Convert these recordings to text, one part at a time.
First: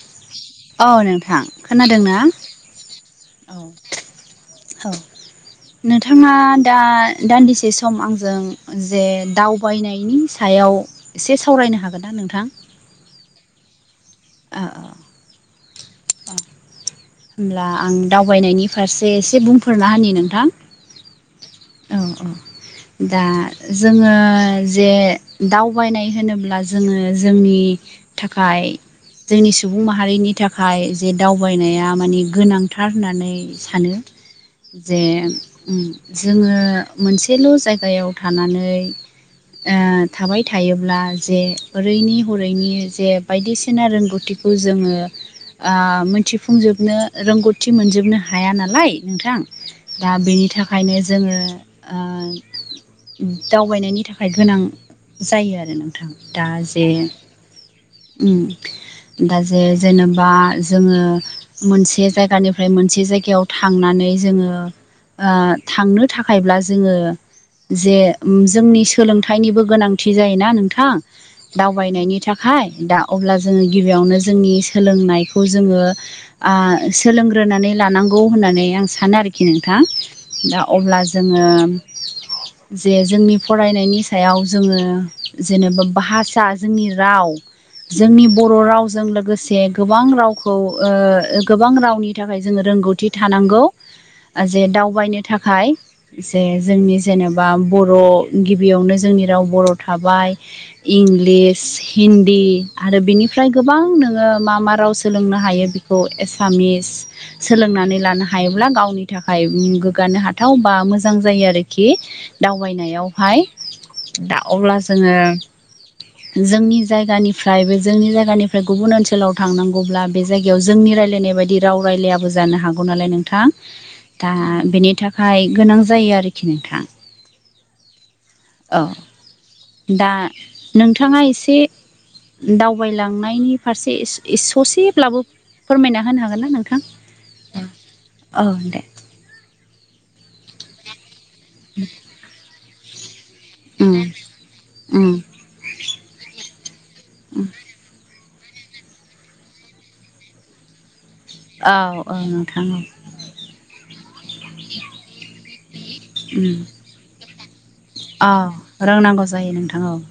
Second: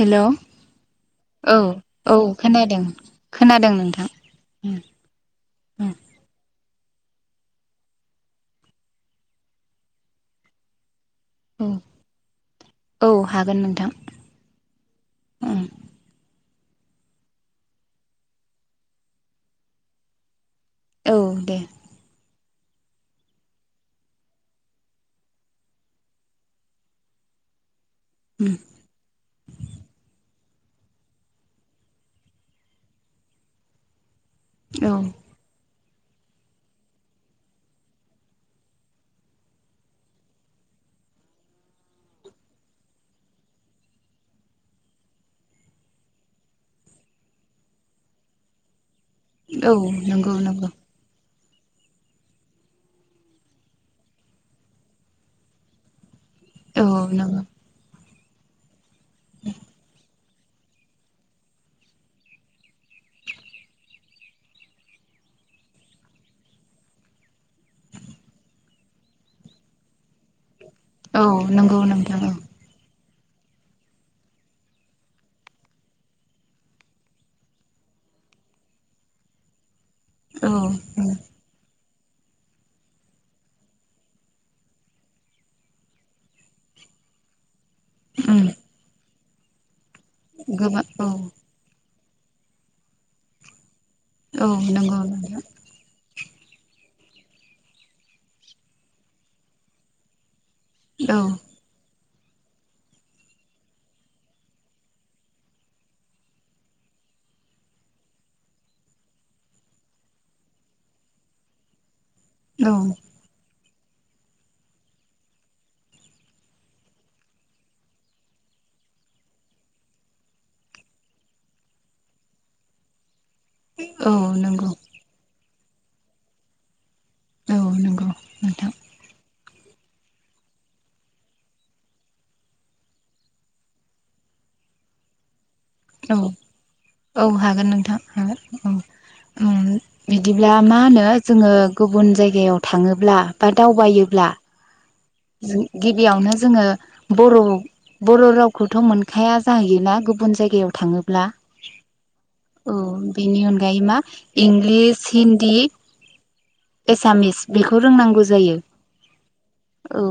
Hello औ नोंथां औ खोनादों औ ना? खोनादों औ खोनादों नोंथां उम औ नोंथाङा दा दान्दिसे सम आंजों जे दावबायनायनि सायाव एसे उम सावरायनो हागोन ना नोंथां? औ हागोन नोंथां। औ औ उम अ होमब्ला आं दावबायनायनि फारसे एसे बुंफोरना हानि नोंथां। औ दे औ औ दा जोङो जे दावबायनाय होनोब्ला जोङो जोंनि, उम थाखाय। जोंनि सुबुं माहारिनि थाखाय जे दावबायनाया माने गोनांथार होननानै। सानो औ जे उम जोङो मोनसेल' जायगायाव थानानै। ओ थाबाय थायोब्ला जे ओरैनि हरैनि जे बायदिसिना रोंगौथि। खौ जोङो मिथिफुंजोबनो रोंगौथि मोनजोबनो हाया नालाय, नोंथां औ दा नंगौ बेनि नंगौ थाखायनो जोङो ओ दावबायनायनि थाखाय गोनां जायो आरो नोंथां। दा जे औ नंगौ उम दा जे जेनेबा जोङो मोनसे जायगानिफ्राय मोनसे जायगायाव थांनानै जोङो ओ थांनो थाखायब्ला जोङो। जे जोंनि सोलोंथाइनिबो गोनांथि जायोना नोंथां, औ नंगौ दावबायनायनि नोंथां थाखाय दा। अब्ला जोङो गिबियावनो जोंनि सोलोंनायखौ जोङो। आ सोलोंग्रोनानै लानांगौ होननानै आं सानो आरोखि नोंथां, औ दा अब्ला औ जोङो जे जोंनि फरायनायनि सायाव जोङो जेनेबा भाषा जोंनि राव जोंनि उम बर' रावजों लोगोसे गोबां रावखौ गोबां औ ओ गोबां रावनि थाखाय जोङो रोंगौथि थानांगौ औ जे नंगौ दावबायनो नोंथां थाखाय जे जोंनि जेनेबा बर' गिबियावनो जोंनि राव बर' थाबाय औ इंलिस हिन्दी आरो बिनिफ्राय गोबां नोङो मा मा राव सोलोंनो हायो बेखौ एसामिस सोलोंनानै लानो हायोब्ला गावनि थाखाय गो गानो हाथाव बा मोजां जायो आरोखि औ दावबायनायाव। हायो दा अब्ला जोङो जोंनि जायगानिफ्राय बे जोंनि जायगानिफ्राय गुबुन ओनसोलाव थांनांगौब्ला बे जायगायाव जोंनि रायलायनाय बायदि राव रायलायाबो जानो हागौ नालाय नोंथां औ दा नंगौ बेनि थाखाय गोनां जायो आरोखि नोंथाङा औ नंगौ नोंथां औ दा नोंथाङा एसे दावबायलांनायनि फारसे ससेब्लाबो फोरमायना औ होनो हागोन ना नोंथां औ हागोन नोंथां हागोन औ दे बिदिब्ला मा होनो जोङो गुबुन जायगायाव थाङोब्ला बा उम दावबायोब्ला उम गिबियावनो जोङो बर' बर' रावखौथ' मोनखाया जाहैयोना गुबुन जायगायाव थाङो ब्ला औ औ नोंथां औ बेनि अनगायै मा इंलिस हिन्दी उम एसामिस बेखौ रोंनांगौ औ जायो रोंनांगौ जायो नोंथां औ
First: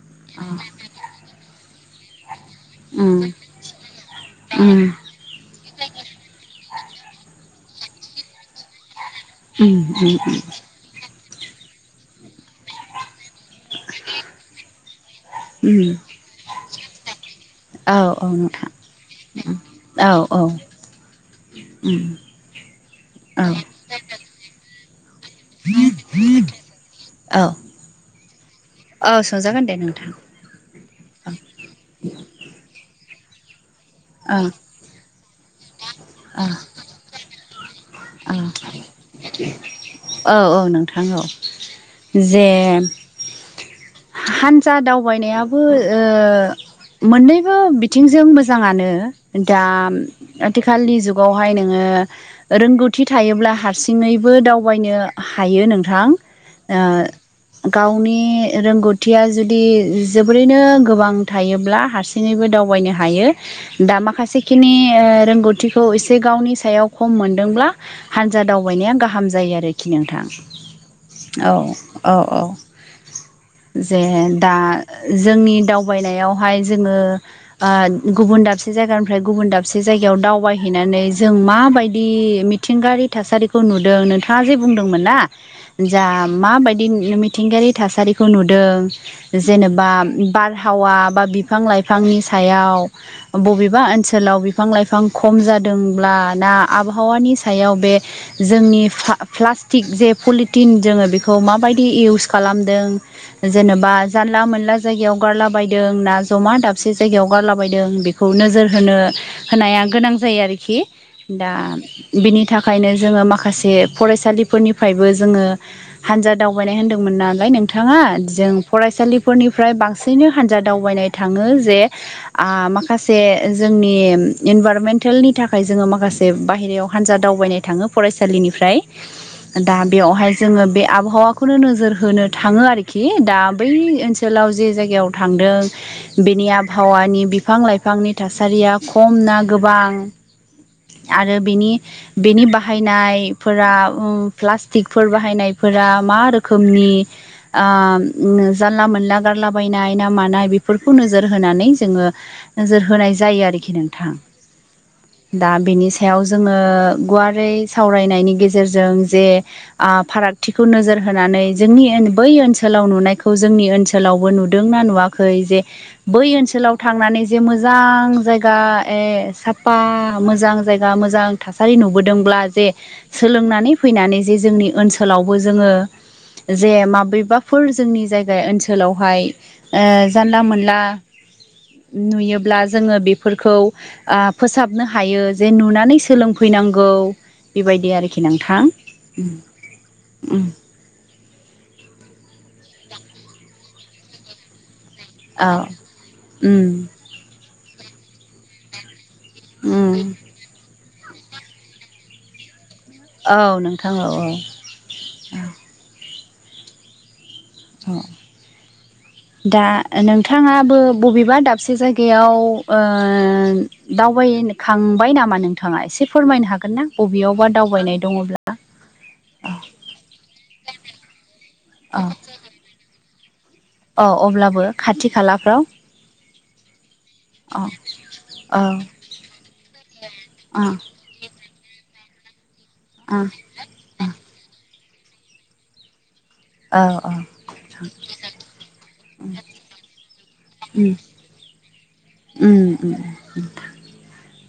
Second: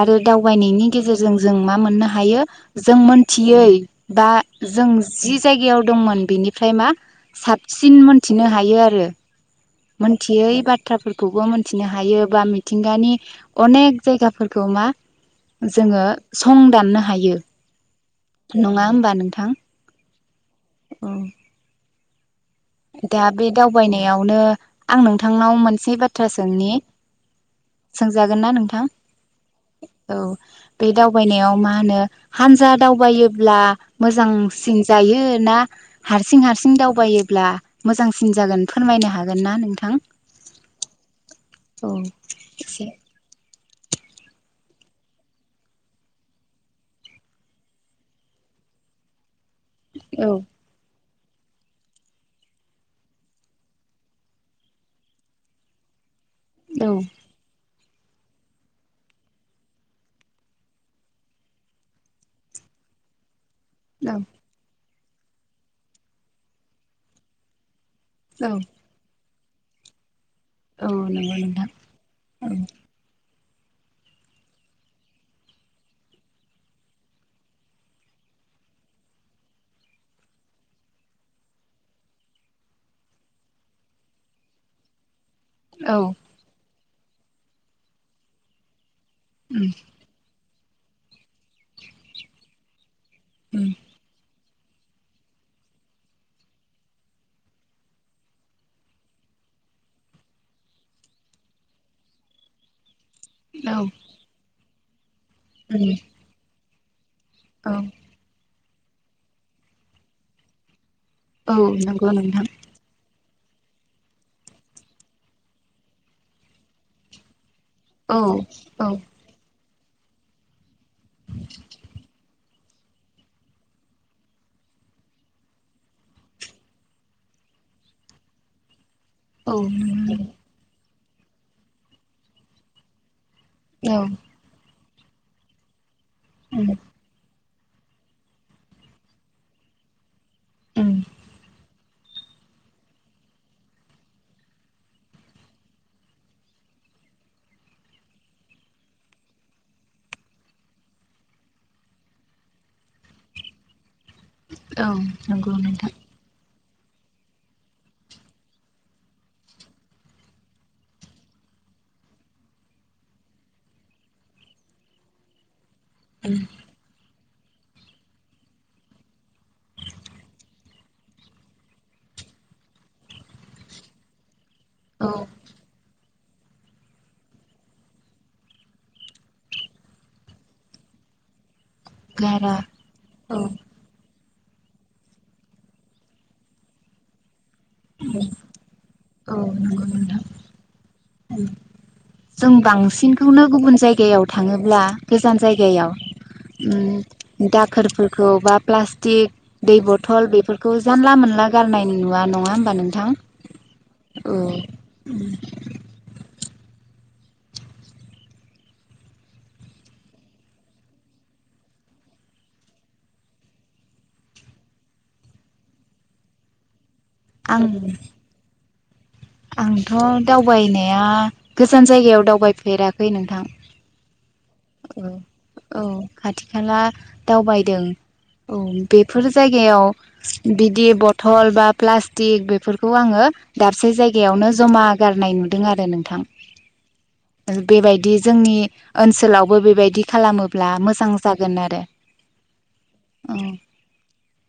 आरो औ दावबायनायनि गेजेरजों जों मा मोननो हायो जों उम मोनथियै बा उम उम जों जि जायगायाव दंमोन बेनिफ्राय मा साबसिन मोनथिनो हायो आरो उम उम मोनथियै बाथ्राफोरखौबो मिथिनो हायो बा मिथिंगानि अनेक जायगाफोरखौ मा जोङो सं दाननो हायो औ औ नोंथां नङा होमबा नोंथां? औ औ औ [inaudible] दा औ बे दावबायनायावनो आं नोंथा थांनाव मोनसे बाथ्रा सोंनि औ सोंजागोन ना नोंथां? हागोन दे नोंथां औ बे दावबायनायाव मा होनो हानजा दावबायोब्ला औ मोजांसिन जायो ना हारसिं औ हारसिं दावबायोब्ला मोजांसिन जागोन फोरमायनो हागोन ना नोंथां औ औ नोंथां औ औ जि जे एसे हान्जा दावबायनायाबो ओ मोननैबो बिथिंजों मोजाङानो दा औ आथिखालनि जुगावहाय नोङो रोंगौ थि थायोब्ला हारसिङैबो दावबायनो हायो नोंथां औ ओ गावनि रोंगौथिया जुदि जोबोरैनो गोबां थायोब्ला हारसिं [unintelligible] दावबायनो हायो। दा औ माखासेखिनि रोंगौथिखौ एसे गावनि सायाव खम मोनदोंब्ला हानजा औ दावबायनाया गाहाम जायो आरोखि नोंथां औ औ नंगौ नोंथां औ औ उम उम जे दा जोंनि दावबायनायावहाय जोङो ओ गुबुन दाबसे जायगानिफ्राय गुबुन दाबसे जायगायाव दावबायहैनानै जों माबायदि मि थिंगायारि थासारिखौ नुदों नोंथाङा जे बुंदोंमोनना औ जा माबायदि मिथिंगायारि थासारिखौ नुदों उम जेनेबा बार हावा बा बिफां लाइफांनि सायाव बबेबा ओनसोलाव बि बिफां लाइफां खम जादोंबब्ला ना आबहावानि सायाव बे जोंनि प्लास्टिक जे पलिटिन जोङो बेखौ माबायदि इउस खालामदों जेनेबा जानला मोनला जायगायाव गारला बदों ना जमा दाबसे जायगायाव गारला बदों औ बे खौ नोजोर होनो होनाया गोनां जायो आरोखि दा औ नंगौ बिनि नोंथां थाखायनो जोङो माखासे फरायसालिफोरनिफ्रायबो जोङो हानजा दावबायनाय होनदोंमोन नालाय नोंथाङा औ जों औ फरायसालि फोरनिफ्राय बांसिनै हान्जा दावबायनाय थाङो जे माखासे जोंनि इनभाररमेन्टेलनि थाखाय जोङो माखासे बाहेरायाव हानजा दावबायनाय थाङो फरायसालिनिफ्राय औ दा नंगौ बेयावहाय जोङो बे आबहावाखौनो नोजोर होनो थाङो आरोखि दा बै औ ओनसोलाव जे जायगायाव थांदों बेनि उम आबहावानि बिफां लाइफांनि थासारिया खम ना गोबां उम आरो बिनि बेनि बाहायनायफोरा प्लास्टिकफोर बाहायनायफोरा मा रोखोमनि जानला मोनला गारलाबायनाय ना मानाय बेफोरखौ नोजोर होनानै जोङो नोजोर होनाय जायो आरोखि नोंथां औ दा नंगौ बेनि नोंथां सायाव जोङो गुवारै सावरायनायनि गेजेरजों जे फारागथिखौ नोजोर होनानै जोंनि बै ओनसोलाव नुनायखौ जोंनि ओनसोल ओनसोलावबो नुदोंनाा नुवाखै जे बै ओनसोलाव थांनानै जे मोजां जायगा ए साफा मोजां जायगा मोजां थासारि नुबोदोंब्ला जे सोलोंनानै फैनानै जे जोंनि औ ओनसोलावबो जोङो जे माबेबाफोर जोंनि जायगा ओनसोलावहाय जानला मोनला [inaudible] गारा नुयोब्ला जोङो औ बेफोरखौ फोसाबनो हायो जे नुनानै सोलों फैनांगौ बेबायदि आरोखि नोंथां औ नंगौ नोंथां जों बांसिनखौनो गुबुन जायगायाव थाङोब्ला गोजान औ जायगायाव उम दाखोरफोरखौ बा प्लास्टिक दै उम बथल बेफोरखौ खौ जानला मोनला गारनाय नुवा नङा होमबा नोंथां औ द' दा नोंथाङाबो बबेबा दाबसे जायगायाव दावबायखांबाय नामा नोंथाङा एसे फोरमायनो हागोन ना बबेयावबा आं दावबायनाय दङब्ला आंथ' दावबायनाया गोजान जायगायाव दावबायफेराखै नोंथां अ अब्लाबो खाथि औ खालाफ्राव औ खाथि खाला औ दावबायदों औ बेफोर जायगायाव बिदि टल बा प्लास्टिक बेफोरखौ औ आङो दाबसे जायो जायगायावनो जमा गारनाय नुदों आरो नोंथां औ औ बेबायदि जोंनि ओनसोलावबो बेबायदि खालामोब्ला उम मोजां जागोन आरो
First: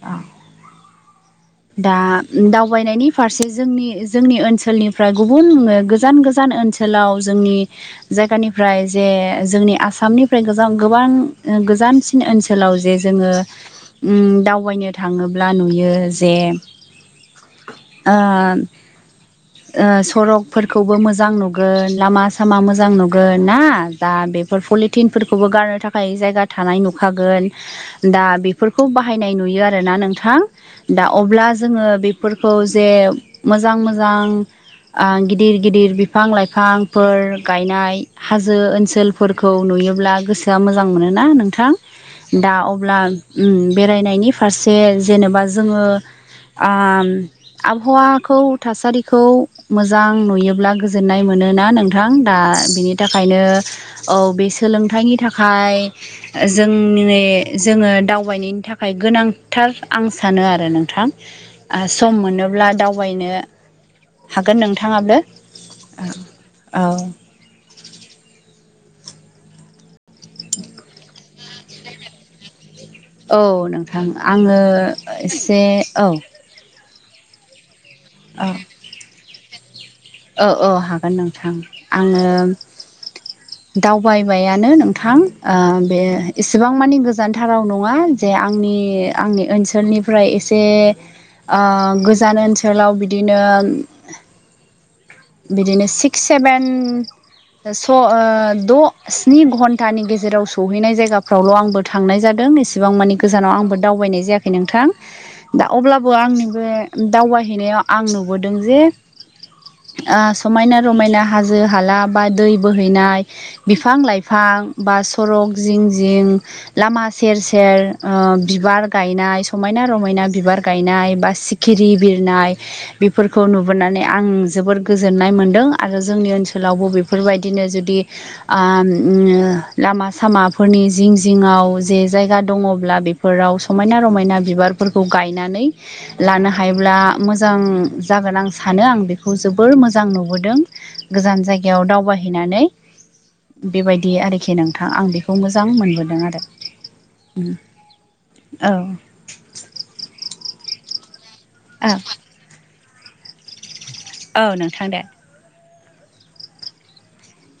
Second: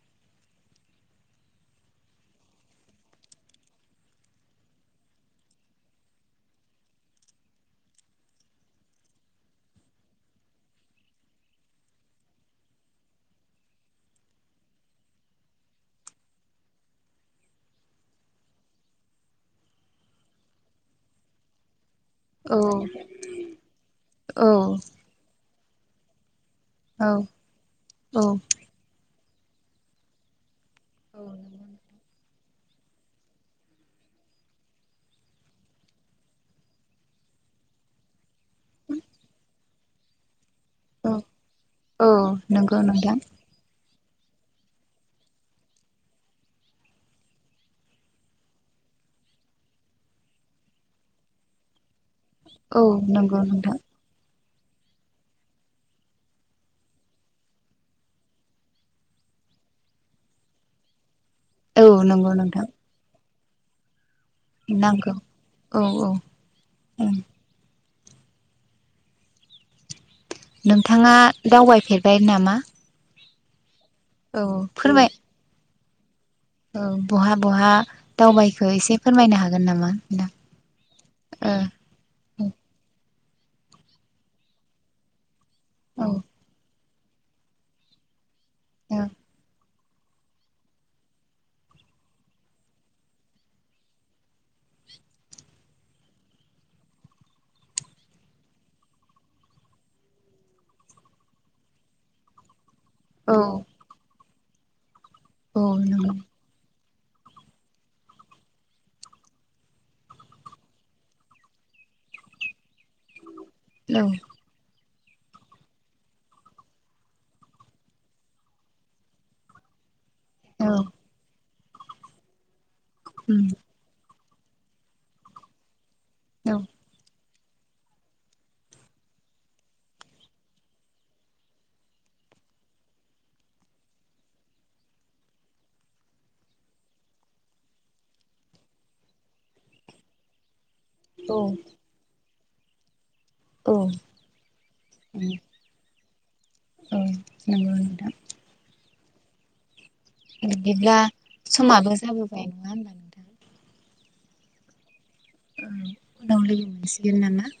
औ दा दावबायनायनि फारसे जोंनि जोंनि ओनसोलनिफ्राय गुबुन गोजान गोजान ओनसोल ओनखोलाव जोंनि जायगानिफ्राय जे जोंनि आसामनिफ्राय गोबां गोजानसि बिन ओनसोलाव जे जोङो दावबायनो थाङोब्ला नुयो जे सरकफोरखौबो मोजां नुगोन लामा औ सामा मोजां नुगोन ना दा औ बेफोर पलिटिनफोरखौबो गारनो थाखाय जायगा थानाय नुखागोन दा औ बेफोरखौ बाहायनाय नुयो आरोना नोंथां। दा अब्ला जोङो बेफोरखौ जे मोजां मोजां गिदिर गिदिर बिफां लाइफांफोर गायनाय हाजो ओनसोल फोरखौ नुयोब्ला गोसोआ मोजां औ मोनोना नोंथां औ दा नंगौ अब्ला नोंथां बेरायनायनि फारसे जेनेबा जोङो आबहावाखौ थासारिखौ मोजां नुयोब्ला गोजोननाय मोनोना नोंथां दा औ बिनि नंगौ थाखायनो नोंथां औ बे सोलोंथाइनि थाखाय जों जोङो दावबायनायनि थाखाय गोनांथार आं सानो आरो नोंथां औ सम नंगौ नोंथां मोनोब्ला दावबायनो हागोन नांगौ नोंथाङाबो औ औ औ नोंथाङा दावबायफेरबाय नामा औ नोंथां औ आङो फोरमाय एसे औ औ बहा बहा औ दावबायखो एसे फोरमायनो हागोन नामा नोंथां? औ औ हागोन नोंथां आङो दावबायबायानो नोंथां बे ओ औ एसेबां मानि गो गोजानथाराव नङा जे आंनि औ आंनि ओनसोलनिफ्राय एसे ओ गोजान ओनसोलाव बिदिनो बिदिनो सिक्स सेभेन स द' स्नि घन्टानि गेजेराव सौहैनाय जायगाफ्रावल' आंबो थांनाय जादों ए एसिबां मानि औ गोजानाव आंबो दावबायनाय जायाखै नोंथां औ दा नंगौ अब्लाबो आंनि बे दावबायहैनायाव आं नुबोदों जे समायना रमायना हाजो हाला बा दै बोहैनाय बिफां औ लाइफां बिफां बा सरक जिं जिं लामा सेर सेर बिबार गायनाय समायना रमायना बिबार औ गायनाय बा सिखिरि बिरनाय बेफोरखौ उम नुबोनानै आं जोबोर गोजोननाय मोनदों आरो जोंनि औ ओनसोलावबो बेफोरबायदिनो जुदि लामा सामाफोरनि जिं जिङआव जे जायगा दङब्ला बेफोर फोराव समायना रमायना बिबारफोरखौ गायनानै लानो हायोब्ला मोजां जागोन आं सानो आं बेखौ बे खौ जोबोर मोजां नुबोदों औ गोजान जायगायाव दावबायहैनानै औ बेबायदि आरोखि नोंथां आं उम बेखौ मोजां मोनबोदों आरो औ नंगौ नोंथां औ बिदिब्ला औ समाबो जाबोबाय नङा होमबानो औ नोंथां दे उनाव लोगो मोनसिगोन नामा